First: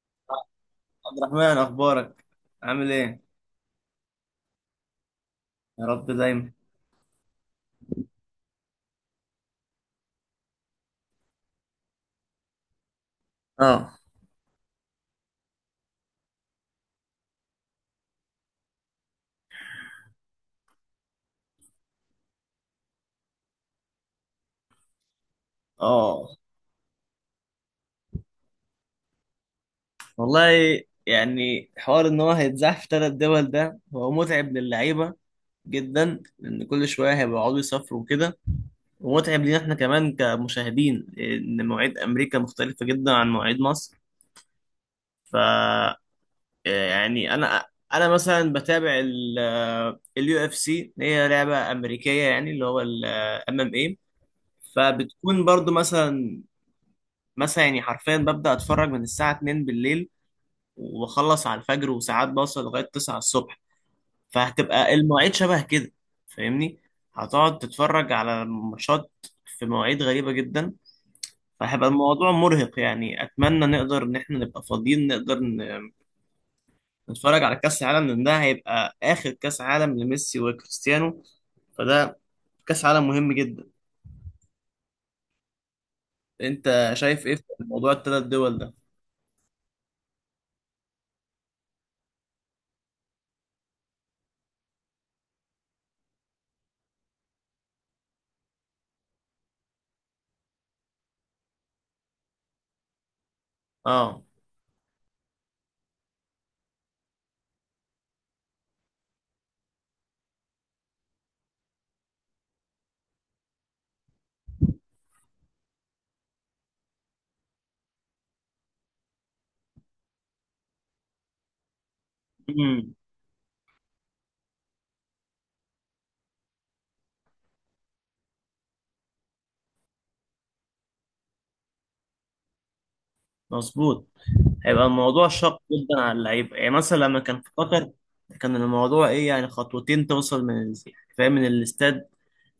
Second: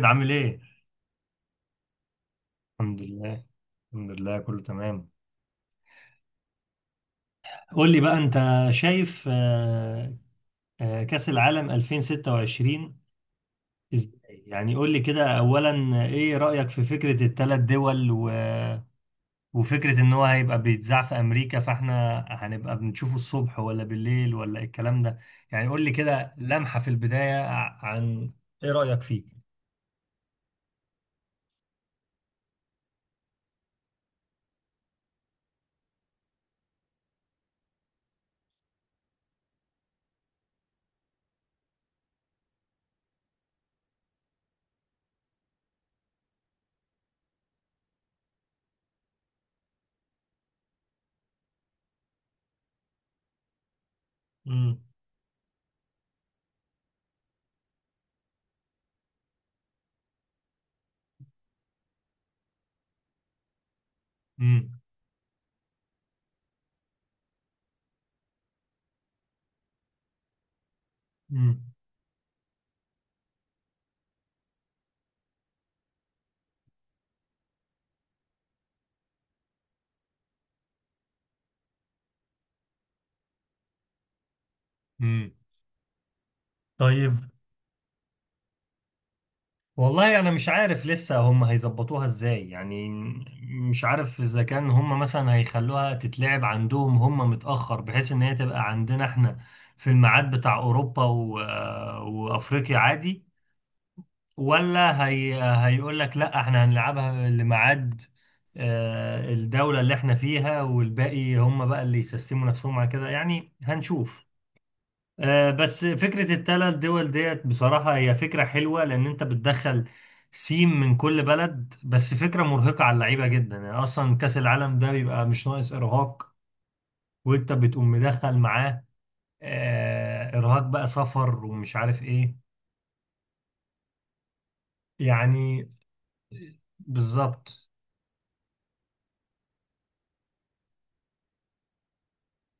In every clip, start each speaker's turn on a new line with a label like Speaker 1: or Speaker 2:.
Speaker 1: زياد، عامل ايه؟
Speaker 2: عبد الرحمن، اخبارك؟ عامل
Speaker 1: الحمد
Speaker 2: ايه؟
Speaker 1: لله. الحمد لله، كله تمام.
Speaker 2: يا رب دايما.
Speaker 1: قول لي بقى انت، شايف كأس العالم 2026
Speaker 2: اه.
Speaker 1: ازاي؟ يعني قول لي كده اولا، ايه رأيك في فكرة الثلاث دول وفكرة ان هو هيبقى بيتذاع في امريكا، فاحنا هنبقى بنشوفه الصبح ولا بالليل ولا إيه الكلام ده؟ يعني قول لي
Speaker 2: اه.
Speaker 1: كده لمحة في البداية عن ايه رأيك فيه؟
Speaker 2: والله، يعني حوار ان هو هيتزاح في ثلاث دول ده هو متعب للعيبه جدا لان كل شويه هيقعدوا يسافروا وكده. ومتعب لينا احنا كمان كمشاهدين ان مواعيد امريكا مختلفه جدا عن مواعيد مصر. ف يعني، انا مثلا بتابع اليو اف سي، هي لعبه امريكيه، يعني اللي هو الام ام اي.
Speaker 1: امم.
Speaker 2: فبتكون برضو مثلا يعني حرفيا ببدأ اتفرج من الساعة 2 بالليل وبخلص على الفجر، وساعات بوصل لغاية 9 الصبح.
Speaker 1: امم.
Speaker 2: فهتبقى المواعيد شبه كده، فاهمني، هتقعد تتفرج على ماتشات في مواعيد غريبة جدا. فهيبقى الموضوع مرهق. يعني اتمنى نقدر ان احنا نبقى فاضيين نقدر نتفرج على كأس العالم، لان ده هيبقى اخر كأس عالم لميسي وكريستيانو. فده كأس عالم مهم جدا.
Speaker 1: امم.
Speaker 2: انت
Speaker 1: طيب،
Speaker 2: شايف ايه في موضوع الثلاث دول ده؟
Speaker 1: والله انا مش عارف لسه هم هيظبطوها ازاي يعني. مش عارف اذا كان هم مثلا هيخلوها تتلعب عندهم هم متأخر بحيث ان هي تبقى عندنا احنا في الميعاد بتاع اوروبا وافريقيا عادي،
Speaker 2: اه.
Speaker 1: ولا هيقول لك لا احنا هنلعبها لميعاد الدولة اللي احنا فيها، والباقي هم بقى اللي يسسموا نفسهم على كده، يعني هنشوف. بس فكرة التلات دول ديت بصراحة هي فكرة حلوة، لأن أنت بتدخل سيم من كل بلد، بس فكرة مرهقة على
Speaker 2: امم.
Speaker 1: اللعيبة جدا، يعني أصلا كأس العالم ده بيبقى مش ناقص إرهاق، وأنت بتقوم مدخل معاه إرهاق بقى، سفر ومش عارف إيه.
Speaker 2: مظبوط، هيبقى الموضوع شاق
Speaker 1: يعني
Speaker 2: جدا على اللعيبه. يعني مثلا لما كان في
Speaker 1: بالظبط.
Speaker 2: قطر، كان الموضوع ايه، يعني خطوتين توصل من فاهم، من الاستاد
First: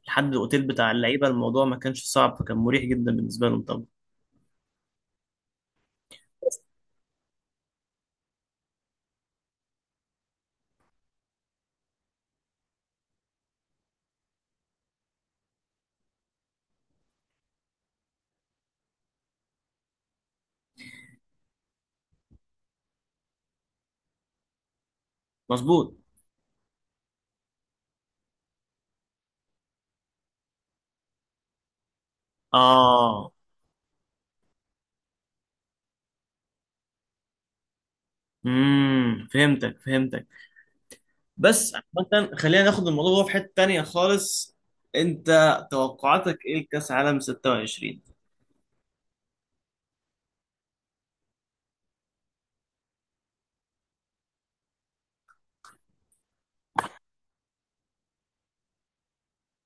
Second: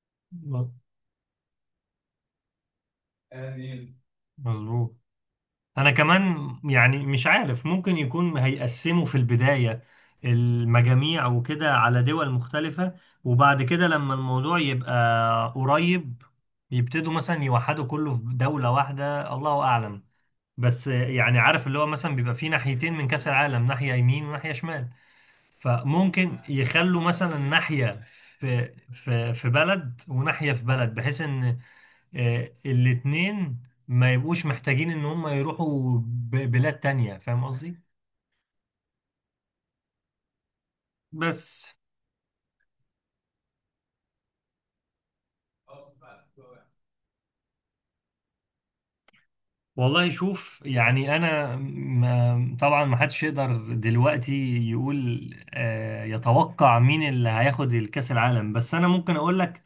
Speaker 2: لحد الاوتيل بتاع اللعيبه. الموضوع ما كانش صعب، فكان مريح جدا بالنسبه لهم طبعا.
Speaker 1: آمين. مظبوط. انا كمان، يعني مش عارف، ممكن يكون هيقسموا في البداية المجاميع وكده على دول مختلفة، وبعد كده لما الموضوع يبقى قريب، يبتدوا مثلا يوحدوا كله في دولة واحدة، الله اعلم. بس يعني عارف اللي هو مثلا بيبقى في ناحيتين من كأس العالم، ناحية يمين وناحية شمال،
Speaker 2: مظبوط.
Speaker 1: فممكن يخلوا مثلا ناحية في بلد وناحية في بلد، بحيث ان
Speaker 2: اه.
Speaker 1: الاتنين ما يبقوش محتاجين ان هم يروحوا بلاد تانية، فاهم قصدي؟
Speaker 2: امم. فهمتك.
Speaker 1: بس.
Speaker 2: بس عامة خلينا ناخد الموضوع في حته تانيه خالص. انت توقعاتك ايه لكاس عالم 26؟
Speaker 1: والله شوف، يعني انا ما طبعا ما حدش يقدر دلوقتي يقول يتوقع مين اللي هياخد الكاس العالم، بس انا ممكن اقول لك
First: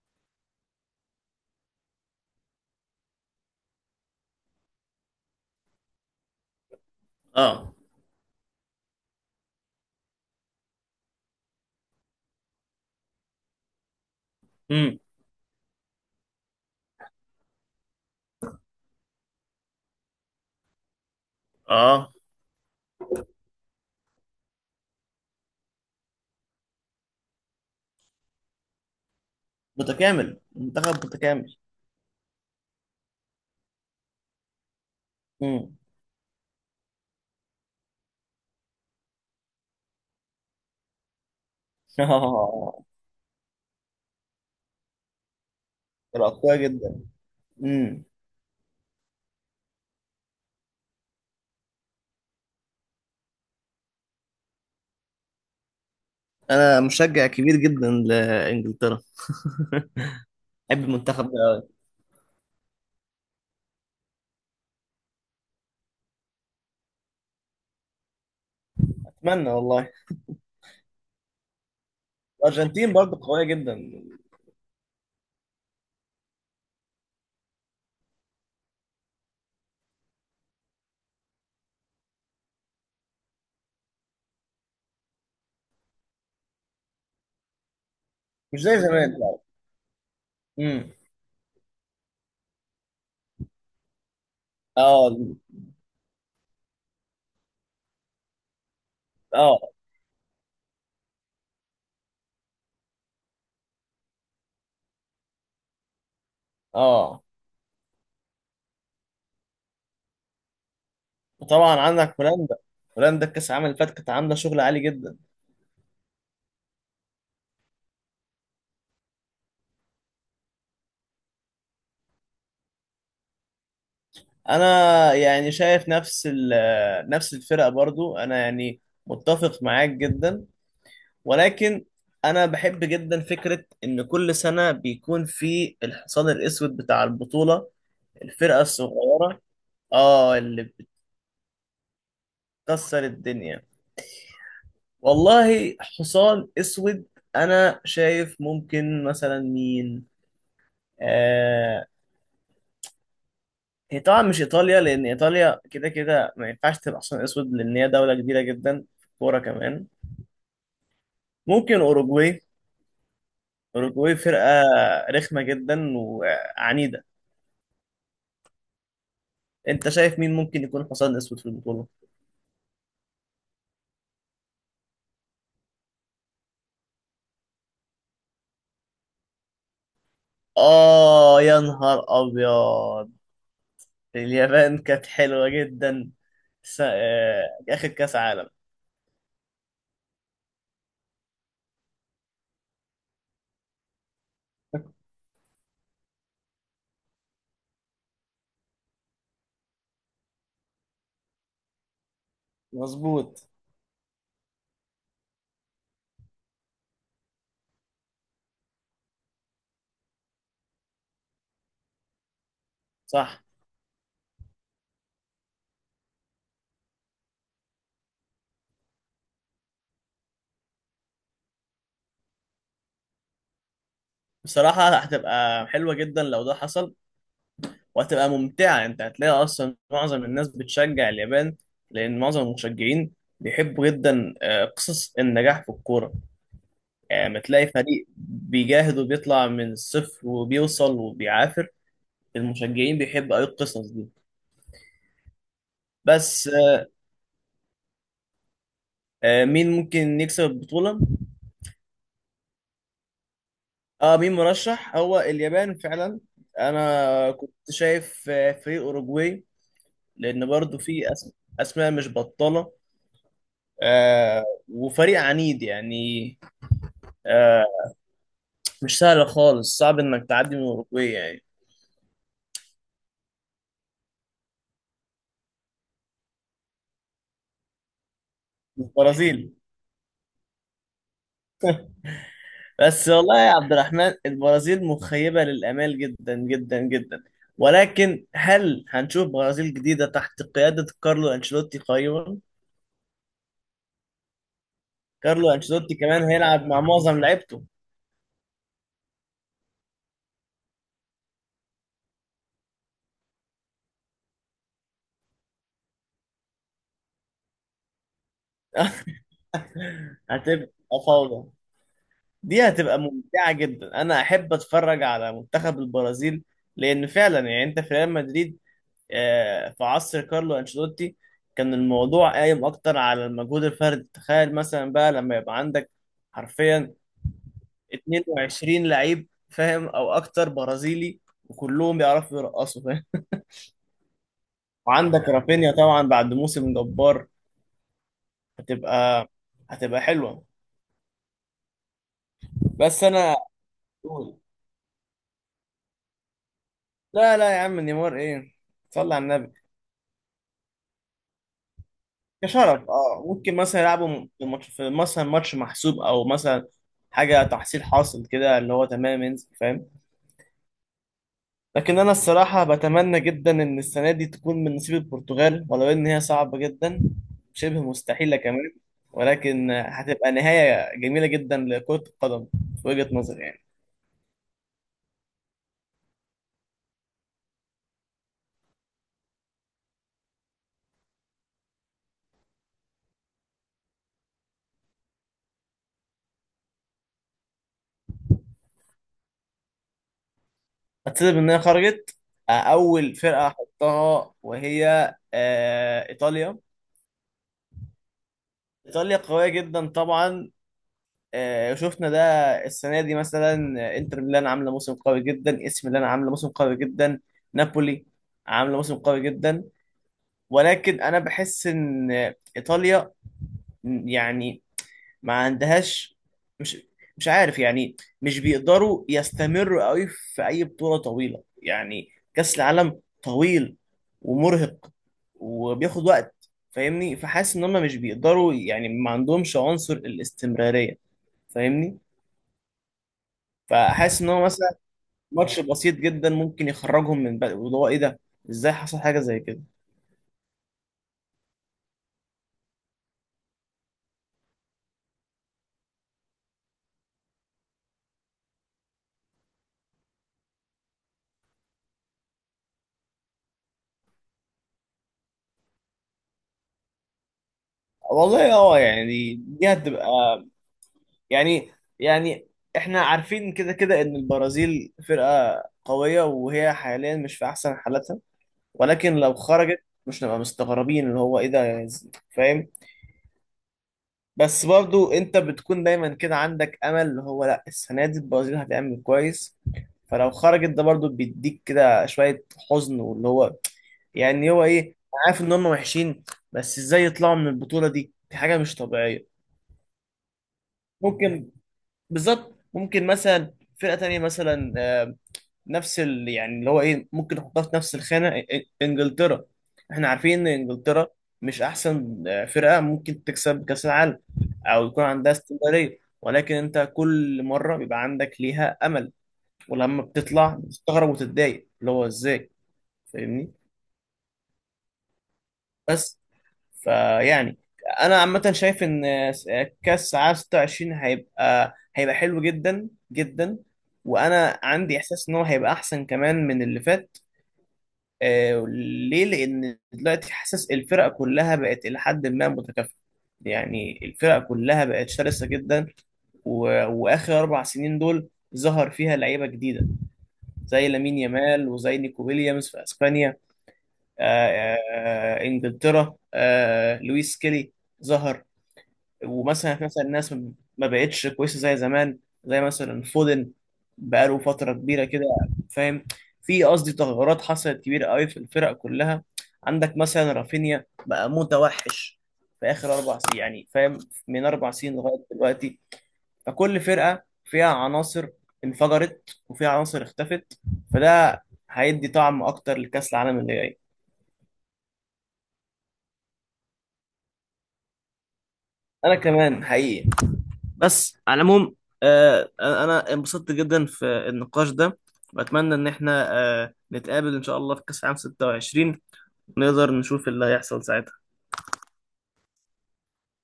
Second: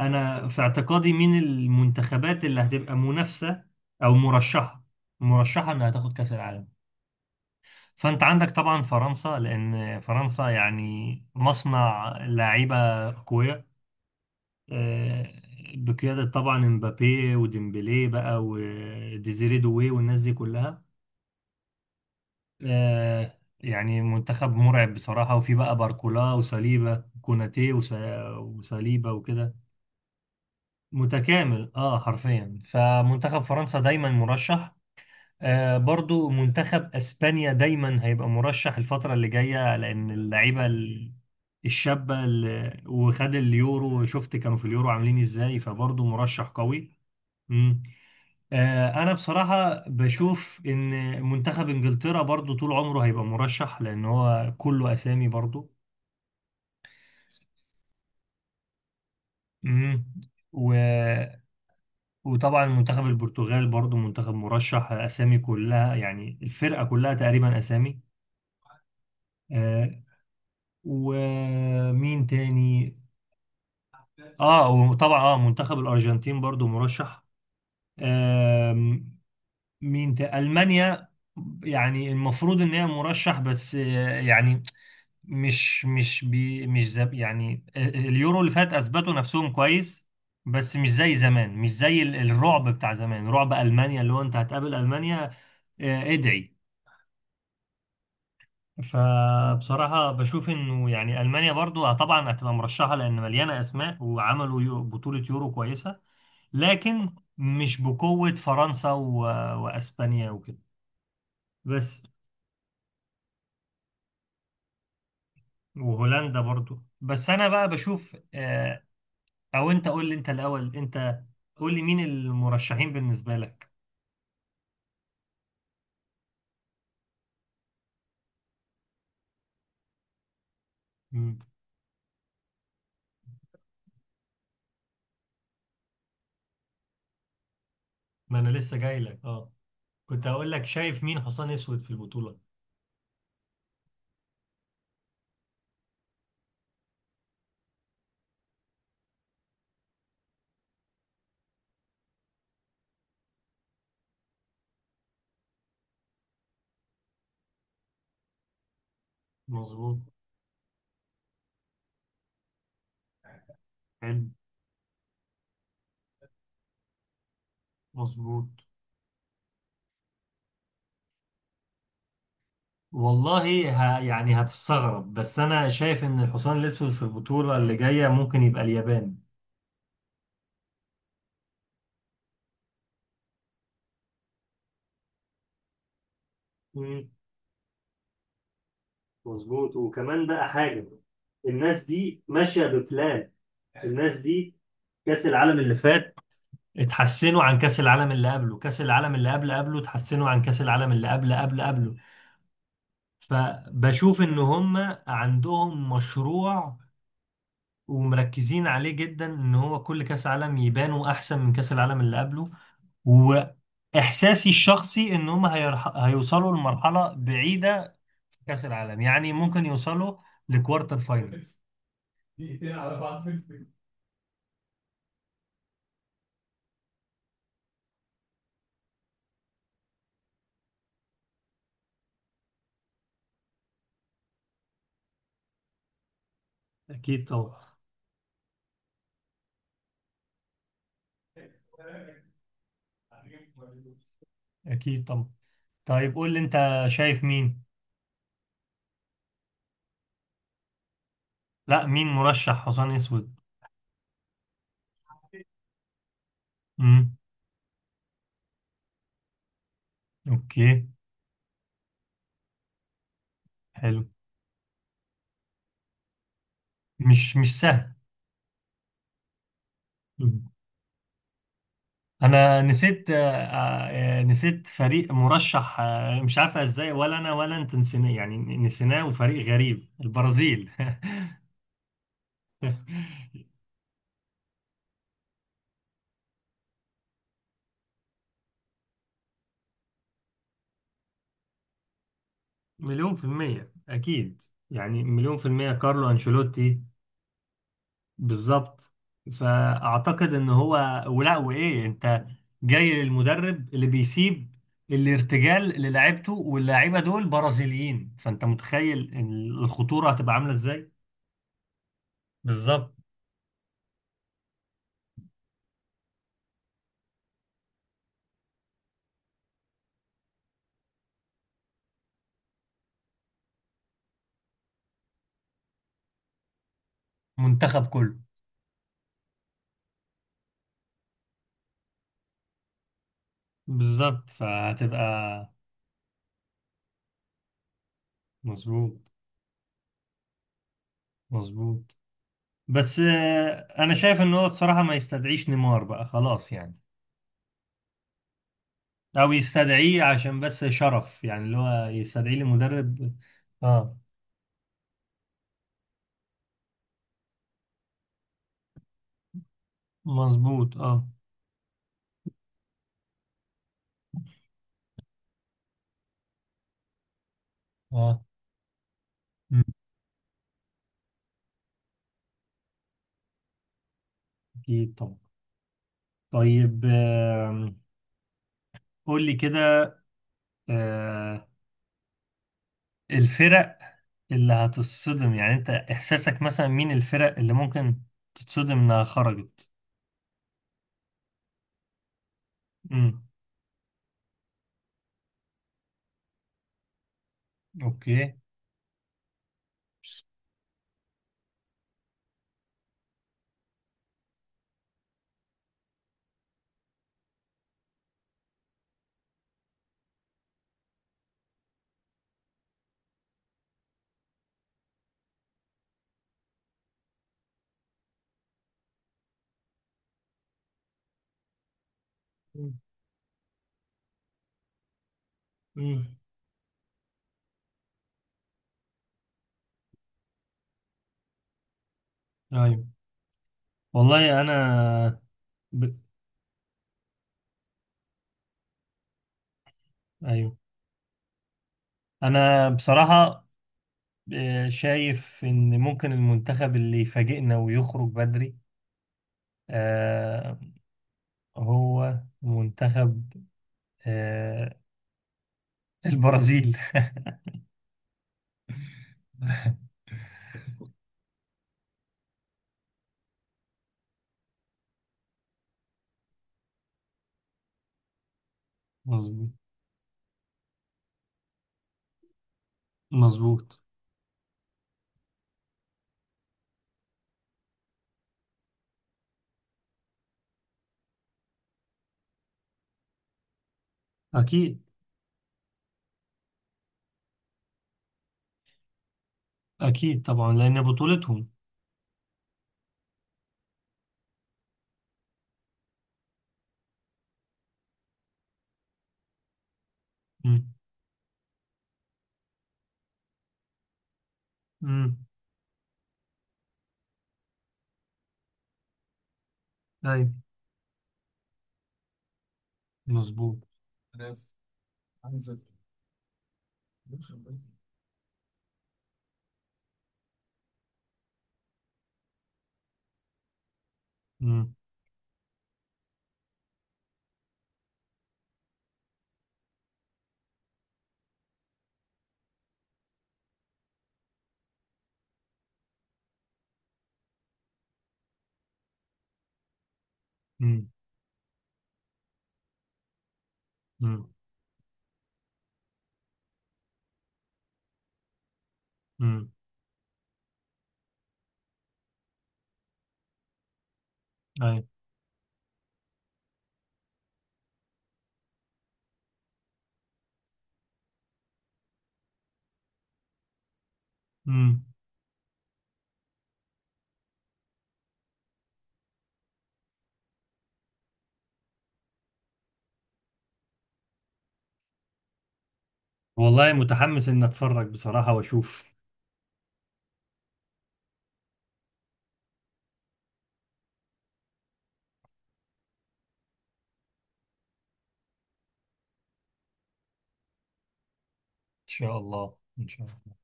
Speaker 1: انا في اعتقادي مين المنتخبات اللي هتبقى منافسة او مرشحة انها تاخد كاس العالم.
Speaker 2: اه.
Speaker 1: فانت عندك طبعا فرنسا، لان فرنسا يعني مصنع لعيبه اقوياء.
Speaker 2: امم.
Speaker 1: آه، بقياده طبعا امبابي وديمبلي بقى وديزيري دوي والناس دي كلها.
Speaker 2: اه،
Speaker 1: يعني منتخب مرعب بصراحه، وفي بقى باركولا وساليبا كوناتي وساليبا وكده.
Speaker 2: متكامل، منتخب متكامل.
Speaker 1: متكامل، اه حرفيا، فمنتخب فرنسا دايما مرشح.
Speaker 2: امم.
Speaker 1: برضو منتخب اسبانيا دايما هيبقى مرشح الفترة اللي جاية، لان اللعيبة الشابة اللي
Speaker 2: اه،
Speaker 1: وخد اليورو، شفت كانوا في اليورو عاملين ازاي، فبرضو مرشح
Speaker 2: الاقوياء
Speaker 1: قوي.
Speaker 2: جدا.
Speaker 1: مم.
Speaker 2: امم.
Speaker 1: انا بصراحة بشوف ان منتخب انجلترا برضو طول عمره هيبقى مرشح، لان هو كله اسامي برضو.
Speaker 2: انا مشجع كبير جدا لانجلترا.
Speaker 1: مم. و...
Speaker 2: بحب المنتخب ده أوي.
Speaker 1: وطبعا منتخب البرتغال برضو منتخب مرشح، اسامي كلها يعني، الفرقة كلها تقريبا اسامي.
Speaker 2: اتمنى والله.
Speaker 1: آه، ومين
Speaker 2: الارجنتين
Speaker 1: تاني؟
Speaker 2: برضه قويه جدا.
Speaker 1: اه، وطبعا منتخب الارجنتين برضو مرشح. آم، مين تاني؟ المانيا، يعني المفروض ان هي مرشح، بس يعني مش بي مش زب يعني اليورو اللي
Speaker 2: مش
Speaker 1: فات
Speaker 2: زي
Speaker 1: اثبتوا
Speaker 2: زمان.
Speaker 1: نفسهم كويس، بس مش
Speaker 2: امم.
Speaker 1: زي زمان، مش زي الرعب بتاع زمان، رعب المانيا اللي هو انت هتقابل
Speaker 2: اه.
Speaker 1: المانيا. ادعي،
Speaker 2: اه.
Speaker 1: فبصراحة بشوف انه يعني المانيا برضو طبعا هتبقى مرشحة لان مليانة اسماء، وعملوا بطولة يورو كويسة، لكن
Speaker 2: اه.
Speaker 1: مش بقوة فرنسا واسبانيا وكده.
Speaker 2: وطبعا
Speaker 1: بس.
Speaker 2: عندك هولندا. هولندا الكاس العالم اللي فات كانت عامله شغل عالي جدا.
Speaker 1: وهولندا برضو، بس انا بقى بشوف او انت قول لي انت الاول، انت قول لي مين المرشحين بالنسبة لك.
Speaker 2: انا يعني شايف نفس الفرقه برضو. انا يعني متفق معاك جدا.
Speaker 1: مم.
Speaker 2: ولكن انا بحب جدا فكره ان كل سنه بيكون في الحصان الاسود بتاع البطوله،
Speaker 1: ما انا
Speaker 2: الفرقه
Speaker 1: لسه جاي لك،
Speaker 2: الصغيره.
Speaker 1: اه. كنت
Speaker 2: اه،
Speaker 1: هقول لك
Speaker 2: اللي
Speaker 1: شايف مين حصان اسود في البطولة.
Speaker 2: كسر الدنيا. والله حصان اسود، انا شايف ممكن مثلا مين؟ آه هي طبعا مش ايطاليا، لان ايطاليا كده كده ما ينفعش تبقى حصان اسود، لان هي دوله كبيره جدا في الكوره كمان.
Speaker 1: مظبوط.
Speaker 2: ممكن اوروجواي. اوروجواي
Speaker 1: حلو.
Speaker 2: فرقه رخمه جدا وعنيده.
Speaker 1: مظبوط.
Speaker 2: انت شايف مين ممكن يكون حصان اسود في البطوله؟
Speaker 1: والله يعني هتستغرب، بس انا شايف ان الحصان الاسود في البطولة اللي جاية ممكن يبقى اليابان.
Speaker 2: اه، يا نهار ابيض. اليابان كانت حلوه جدا س...
Speaker 1: مم.
Speaker 2: آه اخر كاس عالم.
Speaker 1: مظبوط. وكمان بقى حاجة، الناس دي ماشية ببلان. الناس دي، كأس العالم اللي فات، اتحسنوا عن كأس العالم اللي قبله، كأس العالم اللي قبل قبله اتحسنوا عن كأس العالم اللي قبل قبل قبله.
Speaker 2: مظبوط.
Speaker 1: فبشوف ان هم عندهم مشروع ومركزين عليه جدا، ان هو كل كأس عالم يبانوا احسن من كأس العالم اللي قبله.
Speaker 2: صح.
Speaker 1: واحساسي الشخصي ان هم هيوصلوا لمرحله بعيده في كاس العالم، يعني ممكن يوصلوا لكوارتر فاينلز. دقيقتين على بعض في الفيلم.
Speaker 2: بصراحة هتبقى حلوة جدا لو ده حصل، وهتبقى ممتعة. انت هتلاقي اصلا معظم الناس بتشجع اليابان، لان معظم المشجعين بيحبوا جدا قصص النجاح في الكورة.
Speaker 1: اكيد
Speaker 2: يعني ما
Speaker 1: طبعا.
Speaker 2: تلاقي فريق بيجاهد وبيطلع من الصفر وبيوصل وبيعافر، المشجعين بيحبوا اي القصص دي.
Speaker 1: اكيد طبعا. طيب قول لي
Speaker 2: بس
Speaker 1: انت شايف مين.
Speaker 2: مين ممكن يكسب البطولة؟
Speaker 1: لا، مين مرشح حصان اسود؟
Speaker 2: اه، مين مرشح؟ هو اليابان فعلا.
Speaker 1: امم.
Speaker 2: انا كنت شايف فريق اوروجواي، لان برضو
Speaker 1: اوكي.
Speaker 2: في اسماء مش بطالة.
Speaker 1: حلو.
Speaker 2: وفريق عنيد يعني.
Speaker 1: مش
Speaker 2: آه
Speaker 1: سهل.
Speaker 2: مش سهل خالص، صعب انك تعدي من الاوروجواي يعني.
Speaker 1: انا نسيت فريق مرشح، مش عارفه ازاي، ولا انا ولا انت نسيناه، يعني نسيناه، وفريق
Speaker 2: البرازيل؟
Speaker 1: غريب، البرازيل.
Speaker 2: بس والله يا عبد الرحمن، البرازيل مخيبة للآمال جدا جدا جدا. ولكن هل هنشوف برازيل جديدة تحت قيادة كارلو أنشيلوتي قريبا؟
Speaker 1: مليون في المية اكيد. يعني مليون في
Speaker 2: كارلو
Speaker 1: المية
Speaker 2: أنشيلوتي
Speaker 1: كارلو
Speaker 2: كمان هيلعب
Speaker 1: انشيلوتي.
Speaker 2: مع معظم لعيبته.
Speaker 1: بالظبط، فاعتقد ان هو ولا وايه انت؟ جاي للمدرب اللي بيسيب الارتجال للاعيبته، واللاعيبه دول برازيليين، فانت متخيل إن الخطوره هتبقى عامله
Speaker 2: هتبقى
Speaker 1: ازاي.
Speaker 2: فوضى. دي
Speaker 1: بالظبط.
Speaker 2: هتبقى ممتعة جدا. أنا أحب أتفرج على منتخب البرازيل، لأن فعلا يعني أنت في ريال مدريد في عصر كارلو أنشيلوتي كان الموضوع قايم أكتر على المجهود الفردي. تخيل مثلا بقى لما يبقى عندك حرفيا
Speaker 1: منتخب كله.
Speaker 2: 22 لعيب، فاهم، أو أكتر برازيلي، وكلهم بيعرفوا يرقصوا، فاهم.
Speaker 1: بالظبط
Speaker 2: وعندك
Speaker 1: فهتبقى.
Speaker 2: رافينيا طبعا بعد موسم جبار.
Speaker 1: مظبوط.
Speaker 2: هتبقى هتبقى حلوة.
Speaker 1: مظبوط. بس
Speaker 2: بس أنا
Speaker 1: انا شايف ان
Speaker 2: أقول
Speaker 1: هو بصراحة ما يستدعيش نيمار بقى خلاص يعني،
Speaker 2: لا، لا يا عم، نيمار إيه؟ صلي على
Speaker 1: او
Speaker 2: النبي.
Speaker 1: يستدعيه عشان بس شرف، يعني اللي هو يستدعيه
Speaker 2: كشرف
Speaker 1: لمدرب.
Speaker 2: اه، ممكن مثلا
Speaker 1: اه،
Speaker 2: يلعبوا في ماتش، في مثلا ماتش محسوب، او مثلا حاجه تحصيل حاصل كده، اللي هو تمام ينزل، فاهم.
Speaker 1: مظبوط. اه.
Speaker 2: لكن انا الصراحه بتمنى جدا ان السنه دي تكون من نصيب البرتغال، ولو ان هي صعبه جدا، شبه
Speaker 1: اه.
Speaker 2: مستحيله كمان،
Speaker 1: مم.
Speaker 2: ولكن هتبقى نهايه جميله جدا لكره القدم في وجهه نظري يعني.
Speaker 1: اكيد طبعا. طيب قول لي كده آه، الفرق اللي هتصدم، يعني انت احساسك مثلا مين الفرق اللي ممكن تتصدم انها خرجت.
Speaker 2: هتسبب ان هي خرجت، اول
Speaker 1: امم.
Speaker 2: فرقه احطها وهي ايطاليا.
Speaker 1: اوكي.
Speaker 2: ايطاليا قويه جدا طبعا. شفنا ده السنه دي مثلا، انتر ميلان عامله موسم قوي جدا، اس ميلان عامله موسم قوي جدا، نابولي عامله موسم قوي جدا. ولكن انا بحس ان ايطاليا يعني ما عندهاش، مش مش عارف يعني، مش بيقدروا يستمروا قوي في اي بطولة طويلة يعني. كأس العالم طويل ومرهق وبياخد
Speaker 1: مم.
Speaker 2: وقت، فاهمني، فحاسس ان هم مش بيقدروا، يعني ما عندهمش عنصر الاستمرارية، فاهمني.
Speaker 1: ايوه.
Speaker 2: فحاسس ان
Speaker 1: والله
Speaker 2: هو مثلا
Speaker 1: انا
Speaker 2: ماتش بسيط
Speaker 1: ب...
Speaker 2: جدا ممكن يخرجهم من بقى، وده هو ايه ده، ازاي حصل حاجة زي كده.
Speaker 1: ايوه انا بصراحه شايف ان ممكن المنتخب اللي يفاجئنا ويخرج بدري آه، هو منتخب آه، البرازيل.
Speaker 2: والله اه، يعني دي هتبقى، يعني يعني احنا عارفين كده كده ان البرازيل فرقة قوية، وهي حاليا مش في احسن حالاتها. ولكن لو
Speaker 1: مظبوط.
Speaker 2: خرجت مش نبقى مستغربين اللي هو ايه ده، فاهم.
Speaker 1: مظبوط.
Speaker 2: بس برضو انت بتكون دايما كده عندك امل اللي هو لا، السنة دي البرازيل هتعمل كويس. فلو خرجت ده برضو بيديك كده شوية حزن واللي هو يعني هو
Speaker 1: اكيد.
Speaker 2: ايه، أنا عارف ان هم وحشين، بس ازاي يطلعوا من البطولة دي؟ دي حاجة مش طبيعية.
Speaker 1: اكيد طبعا، لان بطولتهم.
Speaker 2: ممكن، بالظبط، ممكن مثلا فرقة تانية مثلا، يعني اللي هو ايه، ممكن نحطها في نفس الخانه، انجلترا. احنا عارفين ان
Speaker 1: امم.
Speaker 2: انجلترا مش احسن فرقه ممكن تكسب كاس العالم، او يكون
Speaker 1: امم.
Speaker 2: عندها استمراريه، ولكن انت كل مره بيبقى عندك ليها امل، ولما
Speaker 1: ايوه.
Speaker 2: بتطلع بتستغرب وتتضايق اللي هو ازاي، فاهمني.
Speaker 1: مظبوط.
Speaker 2: بس فيعني انا عامه شايف ان كاس عام 26 هيبقى حلو جدا جدا. وانا
Speaker 1: امم.
Speaker 2: عندي احساس ان هو هيبقى احسن كمان من اللي فات. آه ليه؟ لأن دلوقتي حاسس الفرقة كلها بقت إلى حد ما متكافئة. يعني الفرقة كلها بقت شرسة جدا، و... وآخر 4 سنين دول ظهر فيها لعيبة جديدة زي
Speaker 1: امم.
Speaker 2: لامين يامال، وزي نيكو ويليامز في أسبانيا.
Speaker 1: امم.
Speaker 2: إنجلترا، لويس سكيلي ظهر.
Speaker 1: امم.
Speaker 2: ومثلا في مثلا الناس ما بقتش كويسه زي زمان، زي مثلا فودن بقاله فتره
Speaker 1: ايوه.
Speaker 2: كبيره كده، فاهم. في قصدي تغيرات حصلت كبيره قوي في الفرق كلها. عندك مثلا رافينيا بقى متوحش في اخر 4 سنين يعني، فاهم، من اربع
Speaker 1: امم.
Speaker 2: سنين لغايه دلوقتي. فكل فرقه فيها عناصر انفجرت وفيها عناصر اختفت. فده هيدي طعم اكتر لكاس العالم اللي جاي.
Speaker 1: والله متحمس ان اتفرج بصراحه واشوف.
Speaker 2: انا كمان حقيقي. بس على العموم، انا انبسطت جدا في النقاش ده، واتمنى ان احنا نتقابل ان شاء الله في كاس عام 26، ونقدر نشوف اللي هيحصل ساعتها.
Speaker 1: ان شاء الله، ان شاء الله.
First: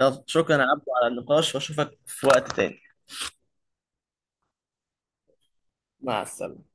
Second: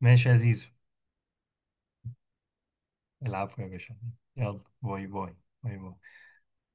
Speaker 2: يلا
Speaker 1: ماشي يا
Speaker 2: شكرا
Speaker 1: زيزو.
Speaker 2: يا عبدو على النقاش، واشوفك في وقت تاني.
Speaker 1: العفو يا باشا. يلا، باي باي. باي باي.
Speaker 2: مع السلامة.